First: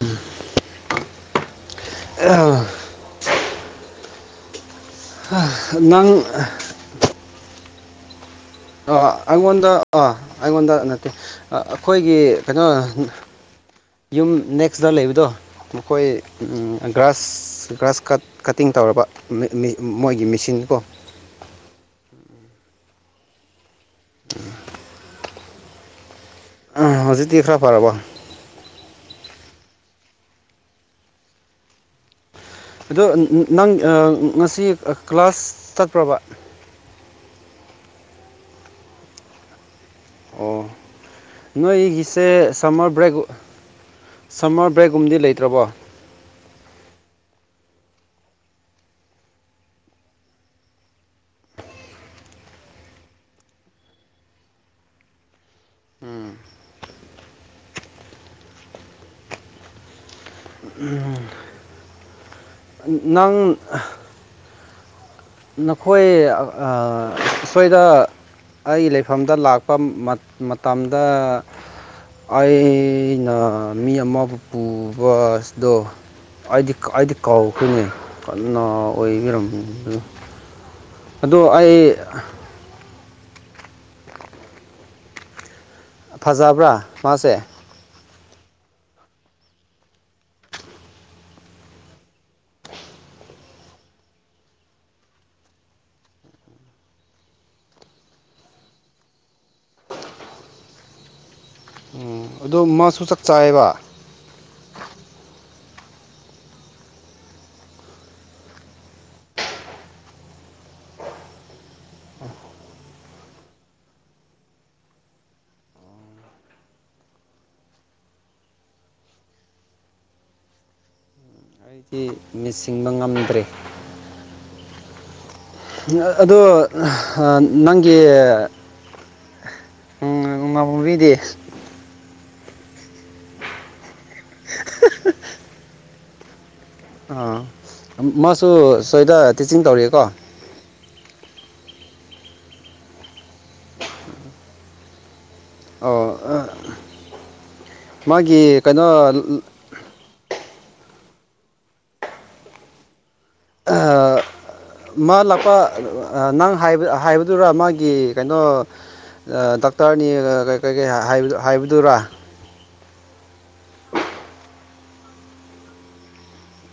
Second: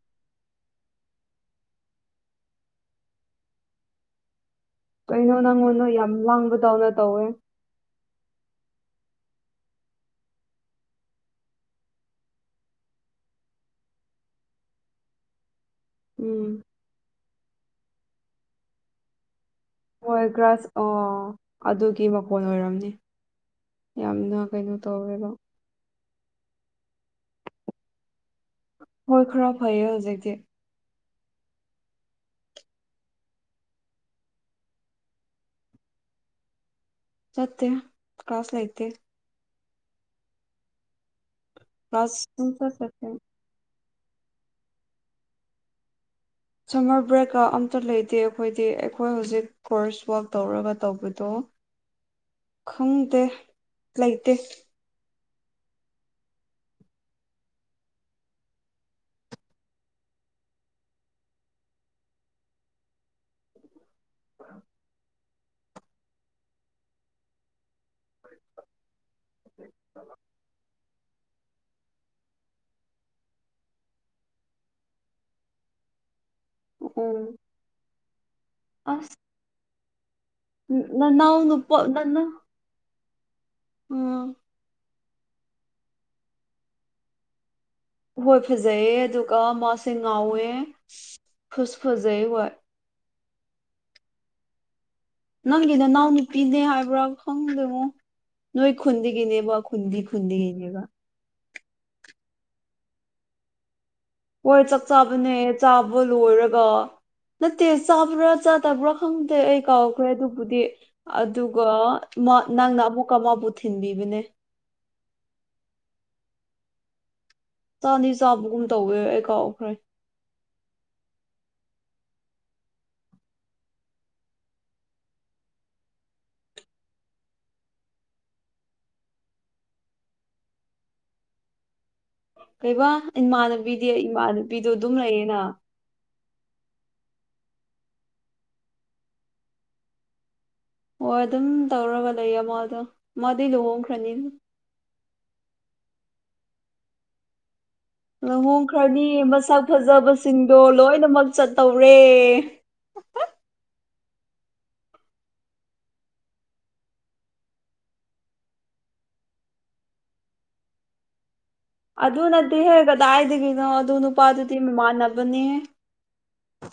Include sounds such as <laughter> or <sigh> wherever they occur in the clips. ꯎꯝ <unintelligible> ꯀꯩꯅꯣ ꯅꯪꯉꯣꯟꯗꯣ ꯅꯪ ꯌꯥꯝ ꯂꯥꯡꯕꯗꯧꯅ ꯇꯧꯋꯦ ꯑꯤ ꯑꯩꯉꯣꯟꯗ ꯑꯥ ꯑꯩꯉꯣꯟꯗ ꯅꯠꯇꯦ ꯑꯩꯈꯣꯏꯒꯤ ꯀꯩꯅꯣ ꯌꯨꯝ ꯅꯦꯛꯁꯇ ꯂꯩꯕꯗꯣ ꯃꯈꯣꯏ ꯎꯝ ꯒ꯭ꯔꯥꯁ ꯒ꯭ꯔꯥꯁ ꯀꯠ ꯀꯠꯇꯤꯡ ꯇꯧꯔꯕ ꯃꯣꯏꯒꯤ ꯍꯣꯏ ꯃꯤꯁꯤꯡ ꯒ꯭ꯔꯥꯁ ꯀꯣ ꯑꯣ ꯑꯗꯨꯒꯤ ꯃꯈꯣꯟ ꯑꯣꯏꯔꯝꯅꯤ ꯌꯥꯝꯅ ꯀꯩꯅꯣ ꯇꯧꯋꯦꯕ ꯍꯧꯖꯤꯛꯇꯤ ꯈꯔ ꯐꯔꯕꯣ ꯍꯣꯏ ꯈꯔ ꯐꯩꯌꯦ ꯍꯧꯖꯤꯛꯇꯤ ꯑꯗꯣ ꯅꯪ ꯉꯁꯤ ꯀ꯭ꯂꯥꯁ ꯆꯠꯄ꯭ꯔꯕ ꯆꯠꯇꯦ ꯀꯥꯂꯁ ꯂꯩꯇꯦ ꯑꯣ ꯀ꯭ꯂꯥꯁ ꯅꯣꯏꯒꯤꯁꯦ ꯁꯨꯡꯆꯠ ꯁꯝꯃꯔ ꯆꯠꯇꯦ ꯕ꯭ꯔꯦꯛ ꯁꯝꯃꯔ ꯕ꯭ꯔꯦꯛꯒꯨꯝꯗꯤ ꯂꯩꯇ꯭ꯔꯕꯣ ꯁꯝꯃꯔ ꯕ꯭ꯔꯦꯛ ꯀꯥ ꯑꯝꯇ ꯂꯩꯇꯦ ꯑꯩꯈꯣꯏꯗꯤ ꯑꯩꯈꯣꯏ ꯍꯧꯖꯤꯛ <unintelligible> ꯈꯪꯗꯦ ꯂꯩꯇꯦ ꯎꯝ ꯎꯝ ꯅꯪ ꯅꯈꯣꯏ ꯑꯥ ꯁꯣꯏꯗ ꯑꯩꯒꯤ ꯂꯩꯐꯝꯗ ꯂꯥꯛꯄ ꯃꯇꯝꯗ ꯑꯩꯅ ꯃꯤ ꯑꯃꯕꯨ ꯄꯨꯕꯗꯣ ꯑꯩꯗꯤ ꯑꯩꯗꯤ ꯎꯝ ꯀꯥꯎꯈ꯭ꯔꯦꯅꯦ ꯀꯟꯅ ꯑꯁ ꯑꯣꯏꯕꯤꯔꯝꯕ ꯅꯅꯥꯎ ꯅꯨꯄꯥ ꯅꯅꯥꯎ ꯑꯥ ꯐꯖꯕ꯭ꯔꯥ ꯃꯥꯁꯦ ꯍꯣꯏ ꯐꯖꯩꯌꯦ ꯑꯗꯨꯒ ꯃꯥꯁꯦ ꯉꯥꯎꯋꯦ ꯐꯁꯨ ꯐꯖꯩ ꯍꯣꯏ ꯅꯪꯒꯤ ꯅꯅꯥꯎ ꯅꯨꯄꯤꯅꯦ ꯍꯥꯏꯕ꯭ꯔꯥ ꯈꯪꯗꯦꯕꯣ ꯅꯣꯏ ꯈꯨꯟꯗꯒꯤꯅꯦꯕ ꯈꯨꯟꯗꯤ ꯈꯨꯟꯗꯒꯤꯅꯦꯕ ꯑꯣ ꯑꯗꯨ ꯃꯥꯁꯨ ꯆꯥꯛ ꯆꯥꯏꯌꯦꯕ ꯍꯣꯏ ꯆꯞ ꯆꯥꯕꯅꯦ ꯆꯥꯕ ꯂꯣꯏꯔꯒ ꯅꯠꯇꯦ ꯆꯥꯕ꯭ꯔꯥ ꯆꯥꯗꯕ꯭ꯔꯥ ꯈꯪꯗꯦ ꯑꯩ ꯀꯥꯎꯛꯈ꯭ꯔꯦ ꯑꯗꯨꯕꯨꯗꯤ ꯑꯗꯨꯒ ꯅꯪꯅ ꯑꯃꯨꯛꯀ ꯑꯃꯕꯨ ꯊꯤꯟꯕꯤꯕꯅꯦ ꯆꯥꯅꯤ ꯆꯥꯕꯒꯨꯝ ꯇꯧꯋꯦ ꯑꯩ ꯀꯥꯎꯈ꯭ꯔꯦ ꯑꯩꯗꯤ ꯅꯤꯁꯤꯡꯕ ꯉꯝꯗ꯭ꯔꯤ ꯑꯗꯣ ꯑꯥ ꯅꯪꯒꯤ ꯎꯝ <unintelligible> ꯀꯩꯕꯥ ꯏꯃꯥꯟꯅꯕꯤꯗꯤ ꯏꯃꯥꯟꯅꯕꯤꯗꯣ ꯑꯗꯨꯝ ꯂꯩꯌꯦꯅ ꯑꯥ ꯃꯥꯁꯨ ꯁ꯭ꯋꯥꯏꯗ ꯇꯤꯆꯤꯡ ꯇꯧꯔꯤꯌꯦꯀꯣ ꯍꯣꯏ ꯑꯗꯨꯝ ꯇꯧꯔꯒ ꯂꯩꯌꯦꯃꯗꯣ ꯃꯥꯗꯤ ꯂꯨꯍꯣꯡꯈ꯭ꯔꯅꯤ ꯑꯣ ꯃꯥꯒꯤ ꯀꯩꯅꯣ ꯂꯨꯍꯣꯡꯈ꯭ꯔꯅꯤ ꯃꯁꯛ ꯐꯖꯕꯁꯤꯡꯗꯣ ꯂꯣꯏꯅꯃꯛ ꯆꯠꯇꯧꯔꯦ <inaudible> ꯃꯥ ꯂꯥꯛꯄ ꯅꯪꯕ ꯍꯥꯏꯕꯗꯨꯔ ꯃꯥꯒꯤ ꯀꯩꯅꯣ ꯗꯥꯛꯇꯔꯅꯤ ꯀꯩ ꯀꯩ ꯑꯗꯨꯅꯗꯤꯍꯦ ꯀꯗꯥꯏꯗꯒꯤꯅꯣ ꯑꯗꯨ ꯅꯨꯄꯥꯗꯨꯗꯤ ꯃꯃꯥꯟꯅꯕꯅꯦ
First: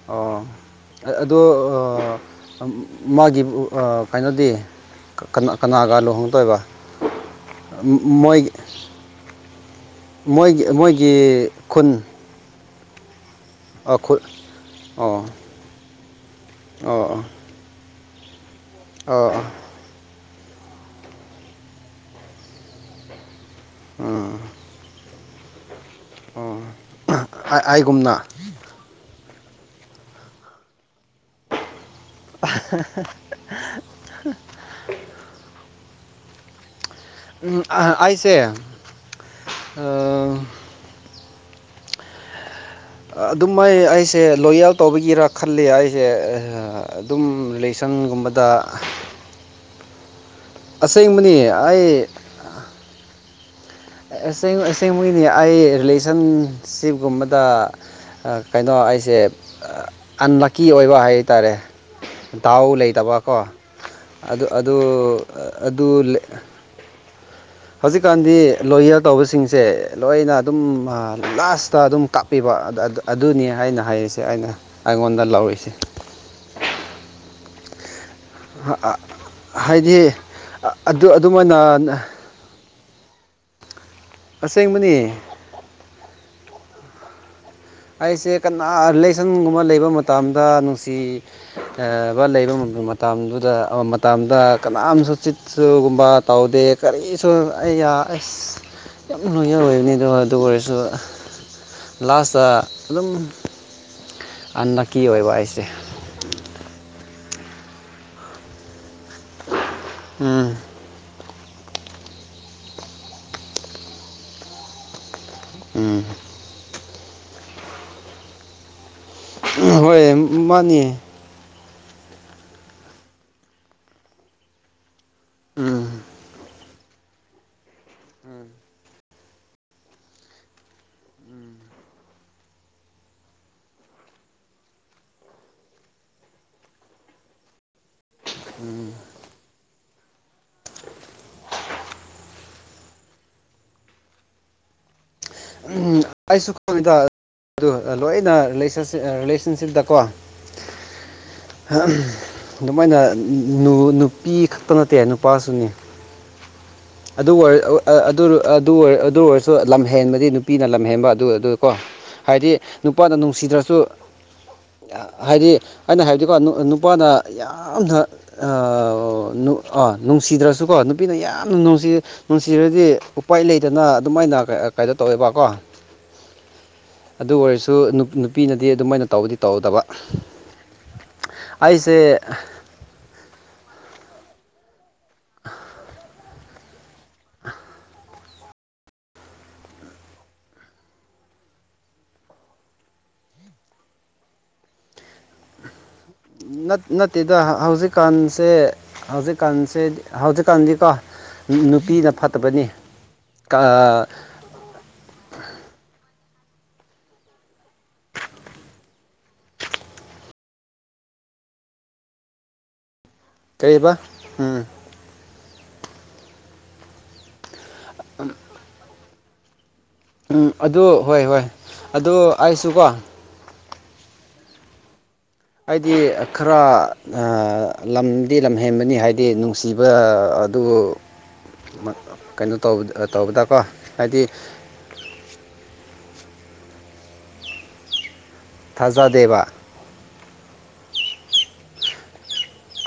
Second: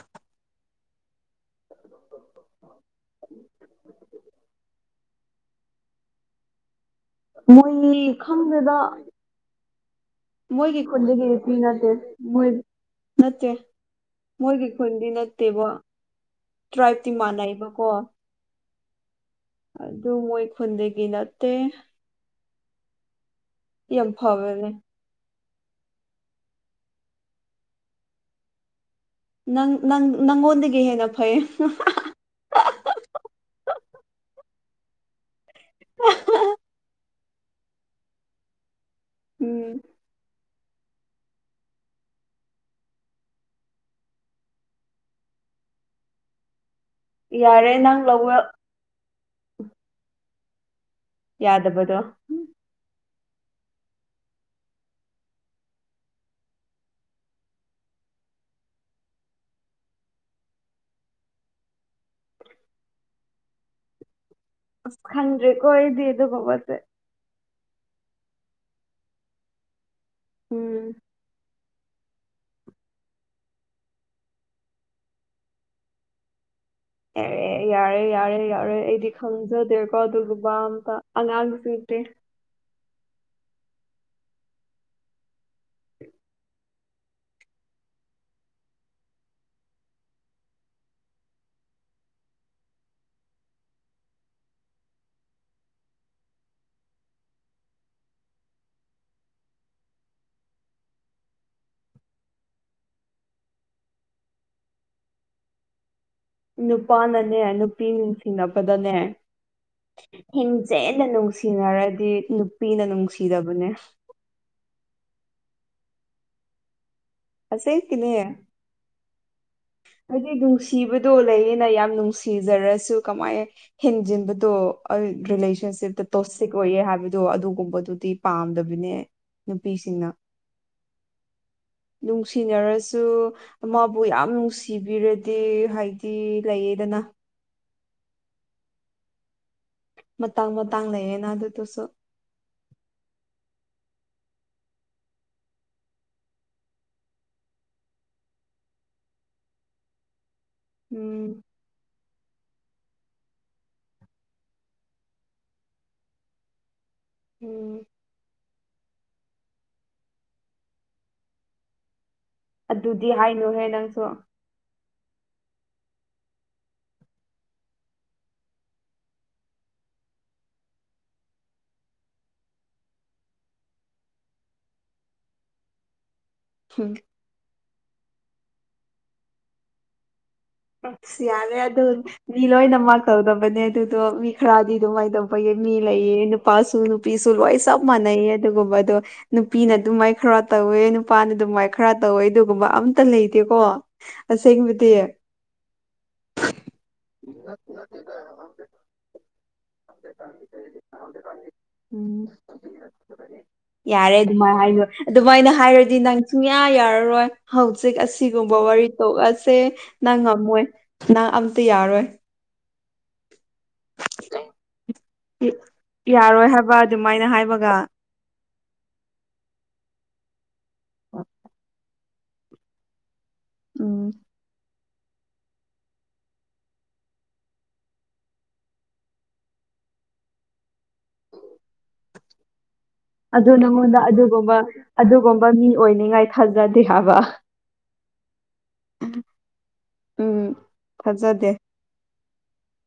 ꯑꯣ ꯑꯗꯣ ꯃꯥꯒꯤ ꯀꯩꯅꯣꯗꯤ ꯀ ꯀꯅꯥꯒ ꯂꯨꯍꯣꯡꯗꯣꯏꯕ ꯃꯣꯏ ꯈꯪꯗꯦꯗ ꯃꯣꯏꯒꯤ ꯈꯨꯟꯗꯒꯤ ꯃꯤ ꯅꯠꯇꯦ ꯃꯣꯏ ꯅꯠꯇꯦ ꯑꯣ ꯃꯣꯏꯒꯤ ꯈꯨꯟꯗꯤ ꯑꯣ ꯅꯠꯇꯦꯕ ꯇ꯭ꯔꯥꯏꯞꯇꯤ ꯃꯥꯟꯅꯩꯕꯀꯣ ꯑ ꯑꯥ ꯑꯗꯨ ꯃꯣꯏ ꯈꯨꯟꯗꯒꯤ ꯅꯠꯇꯦ ꯌꯥꯝ ꯐꯕꯅꯦ ꯑꯣ ꯑꯩꯒꯨꯝꯅ ꯅꯪꯪ ꯅꯪꯉꯣꯟꯗꯒꯤ ꯍꯦꯟꯅ ꯐꯩ <inaudible> <inaudible> <unintelligible> ꯑꯩꯁꯦ ꯎꯝ ꯑꯥ ꯑꯗꯨꯝ ꯃꯥꯏ ꯑꯩꯁꯦ ꯂꯣꯌꯦꯜ ꯇꯧꯕꯒꯤꯔꯥ ꯈꯜꯂꯤ ꯑꯩꯁꯦ ꯑꯗꯨꯝ ꯌꯥꯔꯦ ꯅꯪ ꯂꯧꯕ ꯔꯤꯂꯦꯁꯟꯒꯨꯝꯕꯗ ꯑꯁꯦꯡꯕꯅꯤ ꯌꯥꯗꯕꯗꯣ ꯑꯩ ꯑꯁꯦꯡ ꯑꯁꯦꯡꯕꯒꯤꯅꯤ ꯑꯩ ꯔꯤꯂꯦꯁꯟꯁꯤꯞꯒꯨꯝꯕꯗ ꯑꯥ ꯀꯩꯅꯣ ꯑꯩꯁꯦ ꯑꯟꯂꯛꯀꯤ ꯑꯣꯏꯕ ꯍꯥꯏꯇꯥꯔꯦ ꯗꯥꯎ ꯂꯩꯇꯕꯀꯣ ꯑꯗꯨ ꯑꯗꯨ ꯑꯁ ꯈꯪꯗ꯭ꯔꯦꯀꯣ ꯑꯗꯨ ꯑꯩꯗꯤ ꯑꯗꯨꯒꯨꯝꯕꯁꯦ ꯍꯧꯖꯤꯛꯀꯥꯟꯗꯤ ꯂꯣꯌꯌꯔ ꯇꯧꯕꯁꯤꯡꯁꯦ ꯂꯣꯏꯅ ꯑꯗꯨꯝ ꯎꯝ ꯂꯥꯁꯇ ꯑꯗꯨꯝ ꯀꯞ ꯄꯤꯕ ꯑꯗꯨꯅꯤ ꯍꯥꯏꯅ ꯍꯥꯏꯔꯤꯁꯦ ꯑꯩꯅ ꯑꯩꯉꯣꯟꯗ ꯂꯧꯔꯤꯁꯦ ꯑꯦꯔꯦ ꯌꯥꯔꯦ ꯌꯥꯔꯦ ꯌꯥꯔꯣꯏ ꯑꯩꯗꯤ ꯈꯪꯖꯗꯦꯀꯣ ꯍꯥꯏꯗꯤ ꯑꯗꯨꯒꯨꯝꯕ ꯑꯝꯇ ꯑꯗꯨ ꯑꯉꯥꯡꯁꯨ ꯑꯗꯨꯃꯥꯏꯅ ꯅꯠꯇꯦ ꯑꯁꯦꯡꯕꯅꯤ ꯑꯩꯁꯦ ꯀꯅꯥ ꯔꯤꯂꯦꯁꯟꯒꯨꯝꯕ ꯂꯩꯕ ꯃꯇꯝꯗ ꯅꯨꯡꯁꯤ ꯂꯩꯕ ꯃꯇꯝꯗꯨꯗ ꯃꯇꯝꯗ ꯀꯅꯥꯝꯁꯨ ꯆꯤꯠꯁꯨꯒꯨꯝꯕ ꯇꯧꯗꯦ ꯀꯔꯤꯁꯨ ꯑꯩꯅ <inaudible> ꯌꯥꯝ ꯂꯣꯌꯦꯜ ꯑꯣꯏꯕꯅꯤ ꯑꯗꯣ ꯑꯗꯨ ꯑꯣꯏꯔꯁꯨ ꯂꯥꯁꯇ ꯑꯗꯨꯝ ꯑꯟꯂꯛꯀꯤ ꯑꯣꯏꯕ ꯑꯩꯁꯦ ꯅꯨꯄꯥꯅꯅꯦ ꯅꯨꯄꯤ ꯅꯨꯡꯁꯤꯅꯕꯗꯅꯦ ꯎꯝ ꯍꯤꯡꯖꯦꯟꯅ ꯅꯨꯡꯁꯤ ꯅꯨꯡꯁꯤꯅꯔꯗꯤ ꯅꯨꯄꯤꯅ ꯅꯨꯡꯁꯤꯗꯕꯅꯦ ꯎꯝ ꯑꯁꯦꯡꯀꯤꯅꯦ ꯍꯣꯏ ꯍꯥꯏꯗꯤ ꯃꯥꯅꯤ ꯅꯨꯡꯁꯤꯕꯗꯣ ꯂꯩꯌꯦꯅ ꯌꯥꯝ ꯅꯨꯡꯁꯤꯖꯔꯁꯨ ꯀꯃꯥꯏ ꯍꯦꯟꯖꯤꯟꯕꯗꯣ ꯎꯝ ꯔꯤꯂꯦꯁꯟꯁꯤꯞꯇ ꯇꯣꯁꯤꯛ ꯑꯣꯏꯌꯦ ꯍꯥꯏꯕꯗꯣ ꯑꯗꯨꯒꯨꯝꯕꯗꯨꯗꯤ ꯄꯥꯝꯗꯕꯅꯦ ꯅꯨꯄꯤꯁꯤꯡꯅ ꯅꯨꯡꯁꯤꯅꯔꯁꯨ ꯑꯃꯕꯨ ꯌꯥꯝ ꯅꯨꯡꯁꯤꯕꯤꯔꯗꯤ ꯍꯥꯏꯗꯤ ꯂꯩꯌꯦꯗꯅ ꯎꯝ ꯃꯇꯥꯡ ꯃꯇꯥꯡ ꯂꯩꯌꯦꯅ ꯑꯗꯨꯗꯨꯁꯨ ꯎꯝ ꯑꯩꯁꯨ <unintelligible> ꯑꯗꯨ ꯂꯣꯏꯅ ꯔꯤꯂꯦꯁꯟꯁꯤ ꯔꯤꯂꯦꯁꯟꯁꯤꯞꯇꯀꯣ ꯎꯝ ꯑꯗꯨꯃꯥꯏꯅ ꯅꯨ ꯅꯨꯄꯤ ꯈꯛꯇ ꯅꯠꯇꯦ ꯅꯨꯄꯥꯁꯨꯅꯤ <inaudible> ꯑꯗꯨ ꯎꯝ ꯑꯣꯏꯔ <unintelligible> ꯑꯗꯨ ꯑꯣꯏꯔꯁꯨ ꯂꯝ ꯍꯦꯟꯕꯗꯤ ꯅꯨꯄꯤꯅ ꯂꯝꯍꯦꯟꯕ ꯑꯗꯨ ꯑꯗꯨꯀꯣ ꯍꯥꯏꯗꯤ ꯑꯗꯨꯗꯤ ꯅꯨꯄꯥꯅ ꯍꯥꯏꯅꯨꯍꯦ ꯅꯨꯡꯁꯤꯗ꯭ꯔꯁꯨ ꯅꯪꯁꯨ ꯍꯥꯏꯗꯤ ꯑꯩꯅ ꯍꯥꯏꯕꯗꯤꯀꯣ ꯅꯨꯄꯥꯅ ꯌꯥꯝꯅ ꯑ ꯅꯨ ꯅꯨꯡꯁꯤꯗ꯭ꯔꯁꯨꯀꯣ ꯅꯨꯄꯤꯅ ꯌꯥꯝꯅ ꯅꯨꯡꯁꯤ ꯅꯨꯡꯁꯤꯔꯗꯤ ꯎꯄꯥꯏ ꯂꯩꯇꯅ ꯑꯗꯨꯃꯥꯏꯅ ꯀꯩꯅꯣ ꯇꯧꯋꯦꯕꯀꯣ <unintelligible> ꯑꯗꯨ ꯑꯣꯏꯔꯁꯨ ꯅꯨꯄꯤꯅꯗꯤ ꯑꯗꯨꯃꯥꯏꯅ ꯇꯧꯕꯗꯤ ꯇꯧꯗꯕ ꯑꯁ ꯌꯥꯔꯦ ꯑꯗꯨ ꯑꯩꯁꯦ ꯃꯤ ꯂꯣꯏꯅꯃꯛ ꯇꯧꯗꯕꯅꯦ ꯑꯗꯨꯗꯣ ꯃꯤ ꯈꯔꯗꯤ ꯑꯗꯨꯃꯥꯏꯅ ꯇꯧꯕ ꯃꯤ ꯂꯩꯌꯦ ꯅꯨꯄꯥꯁꯨ ꯅꯨꯄꯤꯁꯨ ꯂꯣꯏ ꯆꯞ ꯃꯥꯟꯅꯩꯌꯦ ꯑꯗꯨꯒꯨꯝꯕꯗꯣ ꯅꯨꯄꯤꯅ ꯑꯗꯨ ꯃꯥꯏ ꯈꯔ ꯇꯧꯋꯦ ꯅꯨꯄꯥꯅ ꯑꯗꯨ ꯃꯥꯏ ꯈꯔ ꯇꯧꯋꯦ ꯑꯗꯨꯒꯨꯝꯕ ꯑꯝꯇ ꯂꯩꯇꯦꯀꯣ ꯑꯁꯦꯡꯕꯗꯤ ꯅꯠ ꯅꯠꯇꯦꯗ ꯍꯧꯖꯤꯛꯀꯥꯟꯁꯦ ꯍꯧꯖꯤꯛꯀꯥꯟꯁꯦ ꯍꯧꯖꯤꯛꯀꯥꯟꯗꯤꯀꯣ ꯅꯨꯄꯤꯅ ꯎꯝ ꯐꯠꯇꯕꯅꯤ ꯀꯥ <unintelligible> ꯑꯗꯨꯃꯥꯏꯅ ꯍꯥꯏꯔꯗꯤ ꯅꯪ ꯁꯨꯡꯌꯥ ꯌꯥꯔꯔꯣꯏ ꯍꯧꯖꯤꯛ ꯑꯁꯤꯒꯨꯝꯕ ꯋꯥꯔꯤ ꯇꯣꯛꯑꯁꯦ ꯅꯪ ꯉꯝꯃꯣꯏ ꯅꯪ ꯑꯝꯇ ꯌꯥꯔꯣꯏ ꯀꯩꯕꯥ ꯎꯝ ꯌꯥꯔꯣꯏ ꯍꯥꯏꯕ ꯑꯗꯨꯃꯥꯏꯅ ꯍꯥꯏꯕꯒ <unintelligible> ꯎꯝ ꯑꯗꯨ ꯍꯣꯏ ꯍꯣꯏ ꯑꯗꯨ ꯑꯩꯁꯨꯀꯣ ꯎꯝ ꯍꯥꯏꯗꯤ ꯈꯔ ꯑ ꯂꯝꯗꯤ ꯂꯝꯍꯦꯟꯕꯅꯤ ꯍꯥꯏꯗꯤ ꯅꯨꯡꯁꯤꯕ ꯗꯨ ꯀꯩꯅꯣ ꯇꯧ ꯑꯗꯨ ꯇꯧꯕꯗꯀꯣ ꯅꯪꯉꯣꯟꯗ ꯍꯥꯏꯗꯤ ꯑꯗꯨꯒꯨꯝꯕ ꯑꯗꯨꯒꯨꯝꯕ ꯃꯤ ꯑꯣꯏꯅꯤꯉꯥꯏ ꯈꯟꯖꯗꯦ ꯍꯥꯏꯕ ꯊꯥꯖꯗꯦꯕ ꯎꯝ ꯊꯥꯖꯗꯦ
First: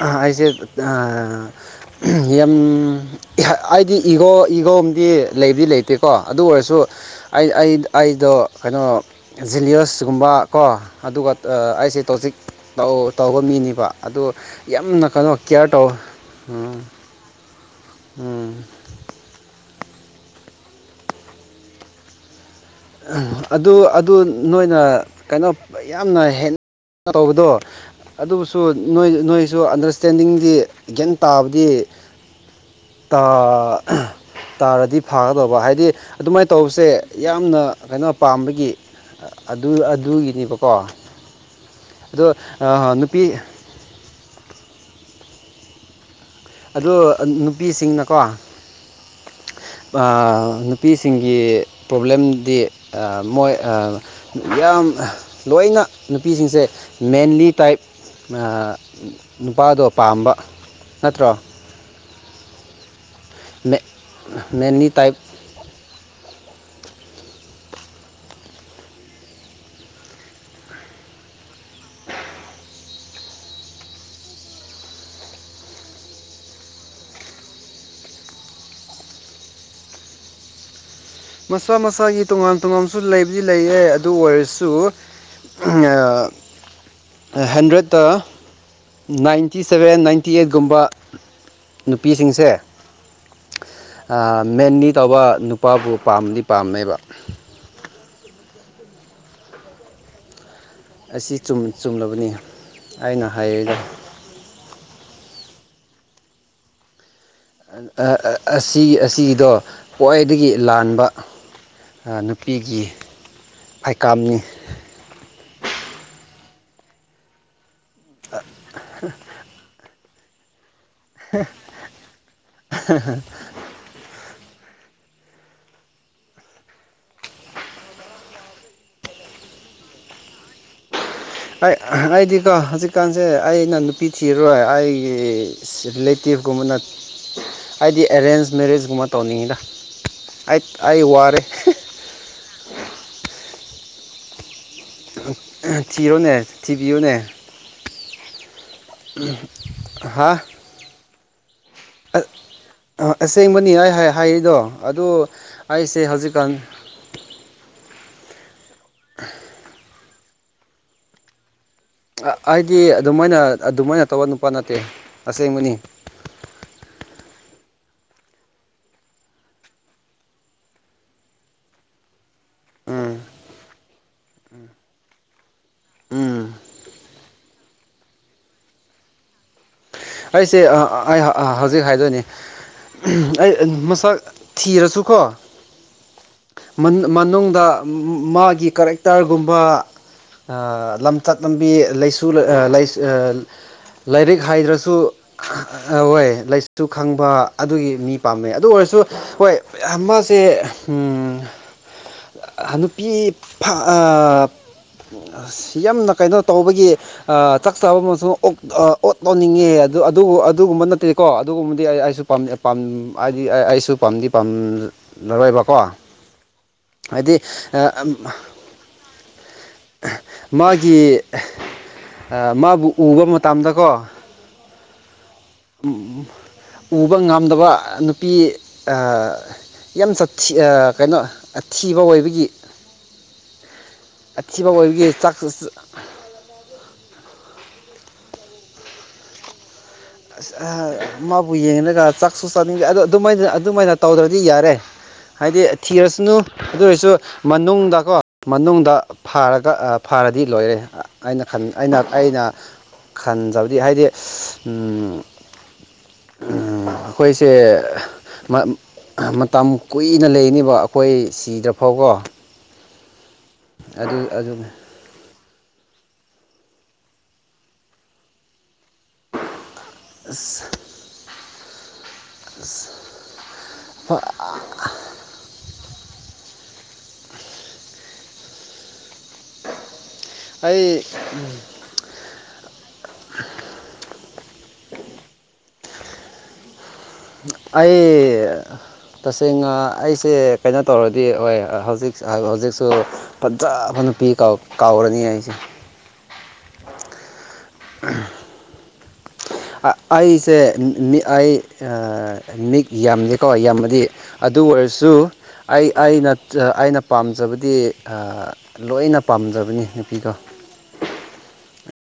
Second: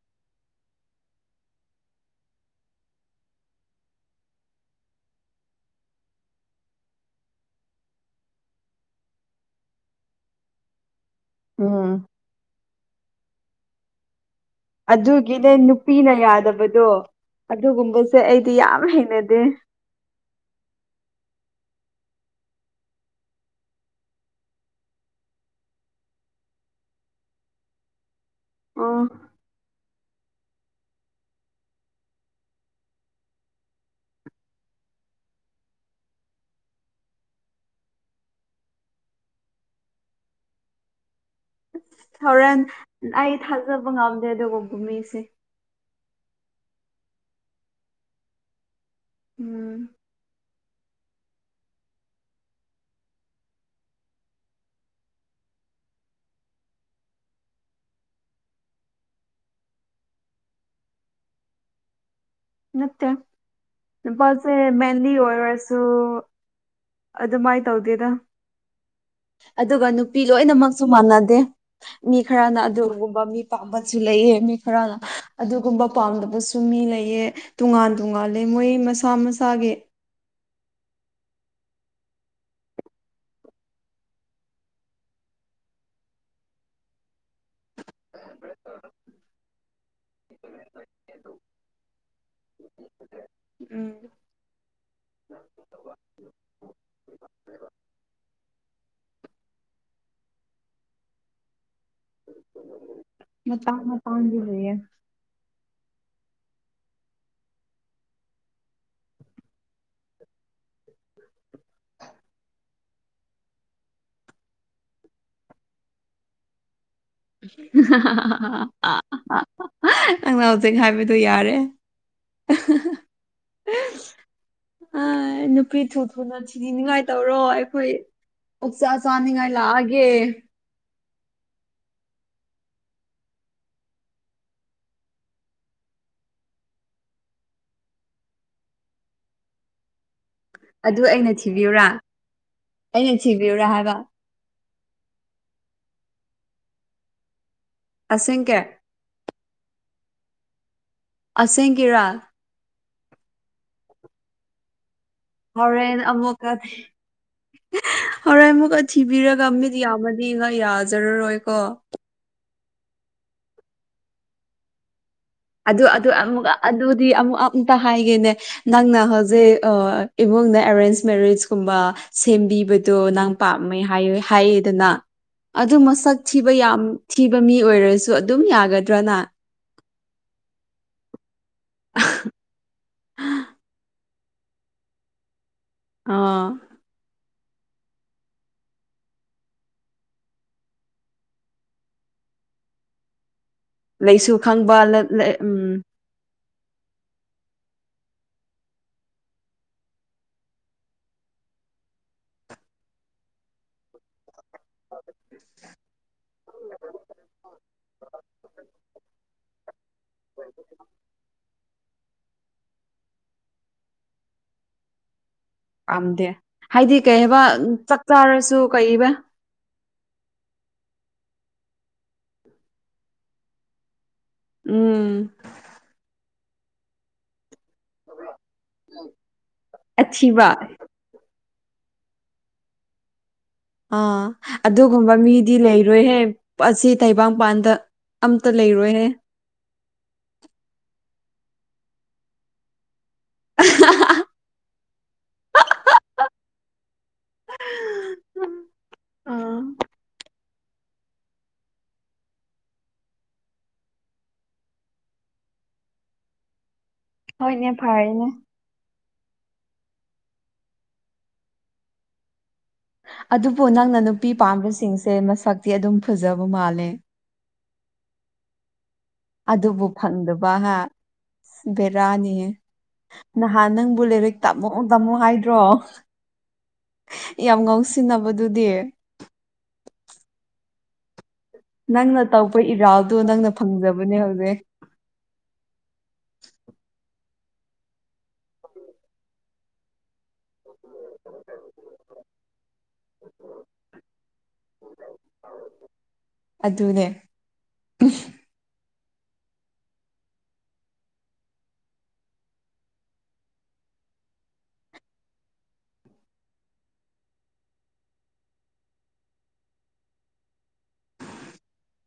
ꯑ ꯑꯩꯁꯦ ꯑꯥ ꯌꯥꯝ ꯑꯩꯗꯤ ꯏꯒꯣ ꯏꯒꯣ ꯑꯝꯗꯤ ꯂꯩꯗꯤ ꯂꯩꯇꯦꯀꯣ ꯑꯗꯨ ꯑꯣꯏꯔꯁꯨ ꯑꯩ ꯑꯩ ꯑꯩꯗꯣ ꯀꯩꯅꯣ ꯖꯤꯂꯤꯌꯁꯀꯨꯝꯕ ꯀꯣ ꯑꯗꯨꯒ ꯎꯝ ꯑꯩꯁꯦ ꯇꯣꯖꯤꯛ ꯇꯧ ꯇꯧꯕ ꯃꯤꯅꯤꯕ ꯑꯗꯣ ꯑꯗꯨꯒꯤꯅꯦ ꯅꯨꯄꯤꯅ ꯎꯝ ꯌꯥꯗꯕꯗꯣ ꯑꯗꯨꯒꯨꯝꯕꯁꯦ ꯑꯩꯗꯤ ꯎꯝ ꯌꯥꯝ ꯍꯩꯅꯗꯦ ꯑꯗꯨ ꯑꯗꯨ ꯅꯣꯏꯅ ꯀꯩꯅꯣ ꯌꯥꯝꯅ ꯍꯦꯟꯅ ꯇꯧꯕꯗꯣ ꯑꯗꯨꯕꯨꯁꯨ ꯑꯣ ꯅꯣꯏ ꯅꯣꯏꯁꯨ ꯑꯟꯗꯔꯁꯇꯦꯟꯗꯤꯡꯗꯤ ꯒ꯭ꯌꯥꯟ ꯇꯥꯕꯗꯤ ꯇꯥ ꯇꯥꯔꯗꯤ ꯐꯥꯒꯗꯧꯕ ꯍꯥꯏꯗꯤ ꯑꯗꯨꯃꯥꯏꯅ ꯇꯧꯕꯁꯦ ꯌꯥꯝꯅ ꯀꯩꯅꯣ ꯄꯥꯝꯕꯒꯤ ꯑꯗꯨ ꯑꯗꯨꯒꯤꯅꯦꯕꯀꯣ ꯑꯗꯣ ꯑꯥ ꯅꯨꯄꯤ ꯊꯖꯥꯕ ꯉꯝꯗꯦ ꯑꯗꯨꯒꯨꯝꯕ ꯃꯤꯁꯦ ꯑꯗꯨ ꯅꯨꯄꯤꯁꯤꯡꯅꯀꯣ ꯎꯝ ꯅꯨꯄꯤꯁꯤꯡꯒꯤ ꯄ꯭ꯔꯣꯕ꯭ꯂꯦꯝꯗꯤ ꯃꯣꯏ ꯌꯥꯝ ꯂꯣꯏꯅ ꯅꯨꯄꯤꯁꯤꯡꯁꯦ ꯃꯦꯟꯂꯤ ꯇꯥꯏꯞ ꯅꯨꯄꯥꯗꯣ ꯄꯥꯝꯕ ꯅꯠꯇ꯭ꯔꯣ ꯅꯠꯇꯦ ꯅꯨꯄꯥꯁꯦ ꯃꯦꯟꯂꯤ ꯃꯦꯟꯗꯤ ꯇꯥꯏꯞ ꯑꯣꯏꯔꯣꯏꯁ ꯑꯗꯣ ꯑꯗꯨꯃꯥꯏ ꯇꯧꯗꯦꯗ ꯑꯗꯨꯒ ꯅꯨꯄꯤ ꯂꯣꯏꯅꯃꯛꯁꯨ ꯃꯥꯟꯅꯗꯦ ꯃꯤ ꯈꯔꯅ ꯑꯗꯨꯒꯨꯝꯕ ꯃꯤ ꯄꯥꯝꯕꯁꯨ ꯂꯩꯌꯦ ꯃꯤ ꯈꯔꯅ ꯑꯗꯨꯒꯨꯝꯕ ꯄꯥꯝꯗꯕꯁꯨ ꯃꯤ ꯂꯩꯌꯦ ꯇꯣꯉꯥꯟ ꯇꯣꯉꯥꯂꯦ ꯃꯣꯏ ꯃꯁꯥ ꯃꯁꯥꯒꯤ ꯃꯁꯥ ꯃꯁꯥꯒꯤ ꯇꯣꯉꯥꯟ ꯇꯣꯉꯥꯟꯕꯁꯨ ꯂꯩꯕꯨꯗꯤ ꯂꯩꯌꯦ ꯑꯗꯨ ꯑꯣꯏꯔꯁꯨ <unintelligible> ꯍꯟꯗ꯭ꯔꯦꯠꯇ ꯅꯥꯏꯟꯇꯤ ꯁꯕꯦꯟ ꯅꯥꯏꯟꯇꯤ ꯑꯩꯠꯀꯨꯝꯕ ꯅꯨꯄꯤꯁꯤꯡꯁꯦ ꯎꯝ ꯃꯦꯟꯂꯤ ꯇꯧꯕ ꯅꯨꯄꯥꯕꯨ ꯄꯥꯝꯗꯤ ꯄꯥꯝꯃꯦꯕ ꯑꯁꯤ ꯆꯨꯝ ꯆꯨꯝꯂꯕꯅꯤ ꯑꯩꯅ ꯍꯥꯏꯔꯤꯗꯣ ꯃꯇꯥꯡ ꯃꯇꯥꯡꯒꯤ ꯂꯩꯏꯌꯦ ꯑꯁꯤꯒꯤ ꯑꯁꯤꯒꯤꯗꯣ ꯈ꯭ꯋꯥꯏꯗꯒꯤ ꯂꯥꯟꯕ ꯅꯨꯄꯤꯒꯤ ꯑꯥꯏꯀꯥꯝꯅꯤ ꯅꯪꯅ ꯍꯧꯖꯤꯛ ꯍꯥꯏꯕ ꯑꯗꯨ ꯌꯥꯔꯦ ꯑꯥ ꯅꯨꯄꯤ ꯊꯨ ꯊꯨꯅ ꯊꯤꯅꯤꯡꯉꯥꯏ ꯇꯧꯔꯣ ꯑꯩꯈꯣꯏ ꯑꯣꯛꯆꯥꯥ ꯆꯅꯤꯉꯥꯏ ꯂꯛꯑꯒꯦ ꯑꯩ ꯑꯩꯗꯤꯀꯣ ꯍꯧꯖꯤꯛꯀꯥꯟꯁꯦ ꯑꯩꯅ ꯅꯨꯄꯤ ꯊꯤꯔꯔꯣꯏ ꯑꯩ ꯔꯤꯂꯦꯇꯤꯞꯀꯨꯝꯕꯅ ꯍꯥꯏꯗꯤ ꯑꯦꯔꯦꯟꯖ ꯃꯦꯔꯦꯖꯀꯨꯝꯕ ꯇꯧꯅꯤꯡꯉꯤꯗ ꯑꯩꯇ ꯑꯥꯏ ꯑꯗꯨ ꯑꯩꯅ ꯋꯥꯔꯦ ꯊꯤꯕꯤꯌꯨꯔꯥ ꯑꯩꯅ ꯊꯤꯕꯤꯌꯨꯔꯥ ꯍꯥꯏꯕ ꯊꯤꯌꯨꯅꯦ ꯊꯤꯕꯤꯌꯣꯅꯦ ꯑꯁꯦꯡꯀꯤ ꯍꯥ ꯑꯁꯦꯡ ꯀꯤꯔꯥ ꯑꯥ ꯑꯁꯦꯡꯕꯅꯤ ꯑꯩ ꯍꯥꯏꯔꯤꯗꯣ ꯑꯗꯨ ꯍꯣꯔꯦꯟ ꯑꯩꯁꯦ ꯑꯃꯨꯛꯀꯥ ꯍꯧꯖꯤꯛꯀꯥꯟ ꯍꯣꯔꯦꯟ ꯑꯃꯨꯛꯀꯥ ꯊꯤꯕꯤꯔꯒ ꯃꯤꯠ ꯌꯥꯝꯃꯗꯤ ꯉꯥ ꯌꯥꯖꯔꯔꯣꯏꯀꯣ ꯑꯩꯗꯤ ꯑꯗꯨꯃꯥꯏꯅ ꯑꯗꯨꯃꯥꯏꯅ ꯇꯧꯕ ꯅꯨꯄꯥ ꯅꯠꯇꯦ ꯑꯁꯦꯡꯕꯅꯤ ꯑꯗꯨ ꯑꯃꯨ ꯑꯃꯨꯛ ꯑꯗꯨꯗꯤ ꯑꯃꯨꯛ ꯑꯝꯇ ꯍꯥꯏꯒꯦꯅꯦ ꯅꯪꯅ ꯍꯧꯖꯤꯛ ꯏꯃꯨꯡꯅ ꯑꯦꯔꯦꯟꯖ ꯃꯦꯔꯤꯌꯦꯖꯀꯨꯝꯕ ꯁꯦꯝꯕꯤꯕꯗꯣ ꯎꯝ ꯅꯪ ꯄꯥꯝꯃꯦ ꯍꯥꯏ ꯍꯥꯏꯌꯦꯗꯅ ꯑꯗꯨ ꯃꯁꯛ ꯊꯤꯕ ꯎꯝ ꯌꯥꯝ ꯊꯤꯕ ꯃꯤ ꯑꯣꯏꯔꯁꯨ ꯑꯗꯨꯝ ꯌꯥꯒꯗ꯭ꯔ ꯅꯪ ꯑꯩꯁꯦ ꯑꯩ ꯍꯧꯖꯤꯛ ꯍꯥꯏꯗꯣꯏꯅꯤ ꯑꯩ ꯃꯁꯛ ꯊꯤꯔꯁꯨꯀꯣ ꯑꯥ ꯃꯅꯨꯡꯗ ꯃꯥꯒꯤ ꯀꯔꯦꯛꯇꯔꯒꯨꯝꯕ ꯂꯝꯆꯠ ꯂꯝꯕꯤ ꯂꯩꯥꯁꯨ ꯂꯩꯁꯨ ꯈꯪꯕ ꯎꯝ ꯍꯣꯏ ꯂꯥꯏꯁꯨ ꯈꯪꯕ ꯑꯗꯨꯒꯤ ꯃꯤ ꯄꯥꯝꯃꯦ ꯑꯗꯨ ꯑꯣꯏꯔꯁꯨ ꯍꯣꯏ ꯃꯁꯦ ꯎꯝ ꯅꯨꯄꯤ ꯑ ꯌꯥꯝꯅ ꯀꯩꯅꯣ ꯇꯧꯕꯒꯤ ꯆꯥꯛ ꯆꯥꯕ ꯑꯃꯁꯨꯡ ꯅꯤꯡꯉꯦ ꯑꯗꯨ ꯑꯗꯨꯒꯨꯝꯕ ꯅꯠꯇꯦꯀꯣ ꯑꯗꯨꯒꯨꯝꯕꯗꯤ ꯑꯩ ꯑꯩꯁꯨ ꯍꯥꯏꯗꯤ ꯑꯩꯁꯨ ꯄꯥꯝꯗꯤ ꯄꯥꯝꯅꯔꯣꯏꯕ ꯄꯥꯝꯗꯦ ꯍꯥꯏꯗꯤ ꯀꯩ ꯍꯥꯏꯕ ꯆꯥꯛ ꯆꯥꯔꯁꯨ ꯀꯕ ꯃꯥꯒꯤ ꯃꯥꯕꯨ ꯎꯕ ꯃꯇꯝꯗꯀꯣ ꯎꯝ ꯎꯕ ꯉꯝꯗꯕ ꯅꯨꯄꯤ ꯌꯥꯝ ꯑꯊꯤꯕ ꯀꯩꯅꯣꯊꯤꯕ ꯑꯣꯏꯕꯒꯤ ꯑꯥ ꯑꯊꯤꯕ ꯑꯣꯏꯕꯒꯤ ꯑꯗꯨꯒꯨꯝꯕ ꯆꯥꯛ ꯃꯤꯗꯤ ꯂꯩꯔꯣꯏꯍꯦ ꯑꯁꯤ ꯇꯩꯕꯡꯄꯥꯟꯗ ꯑꯝꯇ ꯂꯩꯔꯣꯏꯍꯦ ꯑꯁ ꯃꯥꯕꯨ ꯌꯦꯡꯒ ꯆꯥꯛꯁꯨ ꯆꯥꯅꯤꯡꯕꯦ ꯑꯗꯣ ꯑꯗꯨꯃꯥꯏꯅ ꯑꯗꯨꯃꯥꯏꯅ ꯇꯧꯗ꯭ꯔꯗꯤ ꯌꯥꯔꯦ ꯍꯥꯏꯗꯤ ꯊꯤꯔꯁꯅꯨ ꯑꯗꯨ ꯑꯣꯏꯔꯁꯨ ꯃꯅꯨꯡꯗꯀꯣ ꯃꯅꯨꯡꯗ ꯗ ꯎꯝ ꯐꯥꯔꯒ ꯐꯥꯔꯗꯤ ꯂꯣꯏꯔꯦ ꯑꯩꯅ ꯈꯟ ꯑꯩꯅ ꯑꯩꯅ ꯈꯟꯖꯕꯗꯤ ꯍꯥꯏꯗꯤ ꯑꯩꯈꯣꯏꯁꯦ ꯍꯣꯏꯅꯦ ꯐꯔꯦꯅꯦ ꯃꯇꯝ ꯀꯨꯏꯅ ꯂꯩꯅꯤꯕ ꯑꯩꯈꯣꯏ ꯁꯤꯗꯐꯥꯎꯕꯀꯣ ꯑꯗꯨꯕꯨ ꯅꯪꯅ ꯅꯨꯄꯤ ꯑꯗꯨꯅꯤ ꯄꯥꯕꯤꯁꯤꯡꯁꯦ ꯃꯁꯛꯇꯤ ꯑꯗꯨꯝ ꯐꯖꯕ ꯃꯥꯜꯂꯦ ꯑꯗꯨꯕꯨ ꯐꯪꯗꯕꯒ ꯑꯁ ꯕꯦꯔꯥꯅꯤ ꯅꯍꯥꯟ ꯅꯪꯕꯨ ꯂꯥꯏꯔꯤꯛ ꯇꯥꯝꯃꯣ ꯇꯥꯝꯃꯣ ꯍꯥꯏꯗ꯭ꯔꯣ ꯌꯥꯝ ꯉꯧꯁꯤꯟꯅꯕꯗꯨꯗꯤ ꯑꯩ ꯅꯪꯅ ꯇꯧꯕ ꯏꯔꯥꯜꯗꯣ ꯅꯪꯅ ꯐꯪꯖꯕꯅꯦ ꯍꯧꯖꯤꯛ ꯑꯩ ꯇꯁꯦꯡꯅ ꯑꯩꯁꯦ ꯀꯩꯅꯣ ꯇꯧꯔꯗꯤ ꯍꯣꯏ ꯍꯧꯖꯤꯛ ꯍꯧꯖꯤꯛꯁꯨ ꯐꯖꯕ ꯅꯨꯄꯤ ꯀꯥꯎꯔꯅꯤ ꯑꯩꯁꯦ ꯑꯗꯨꯅꯦ ꯑꯩꯁꯦ ꯃꯤ ꯑꯩ ꯃꯤ ꯌꯥꯝꯗꯦꯀꯣ ꯌꯥꯝꯕꯗꯤ ꯑꯗꯨ ꯑꯣꯏꯔꯁꯨ ꯑꯩ ꯑꯩꯅ ꯑꯩꯅ ꯄꯥꯝꯖꯕꯗꯤ ꯂꯣꯏꯅ ꯄꯥꯝꯖꯕꯅꯤ ꯅꯨꯄꯤꯗꫭ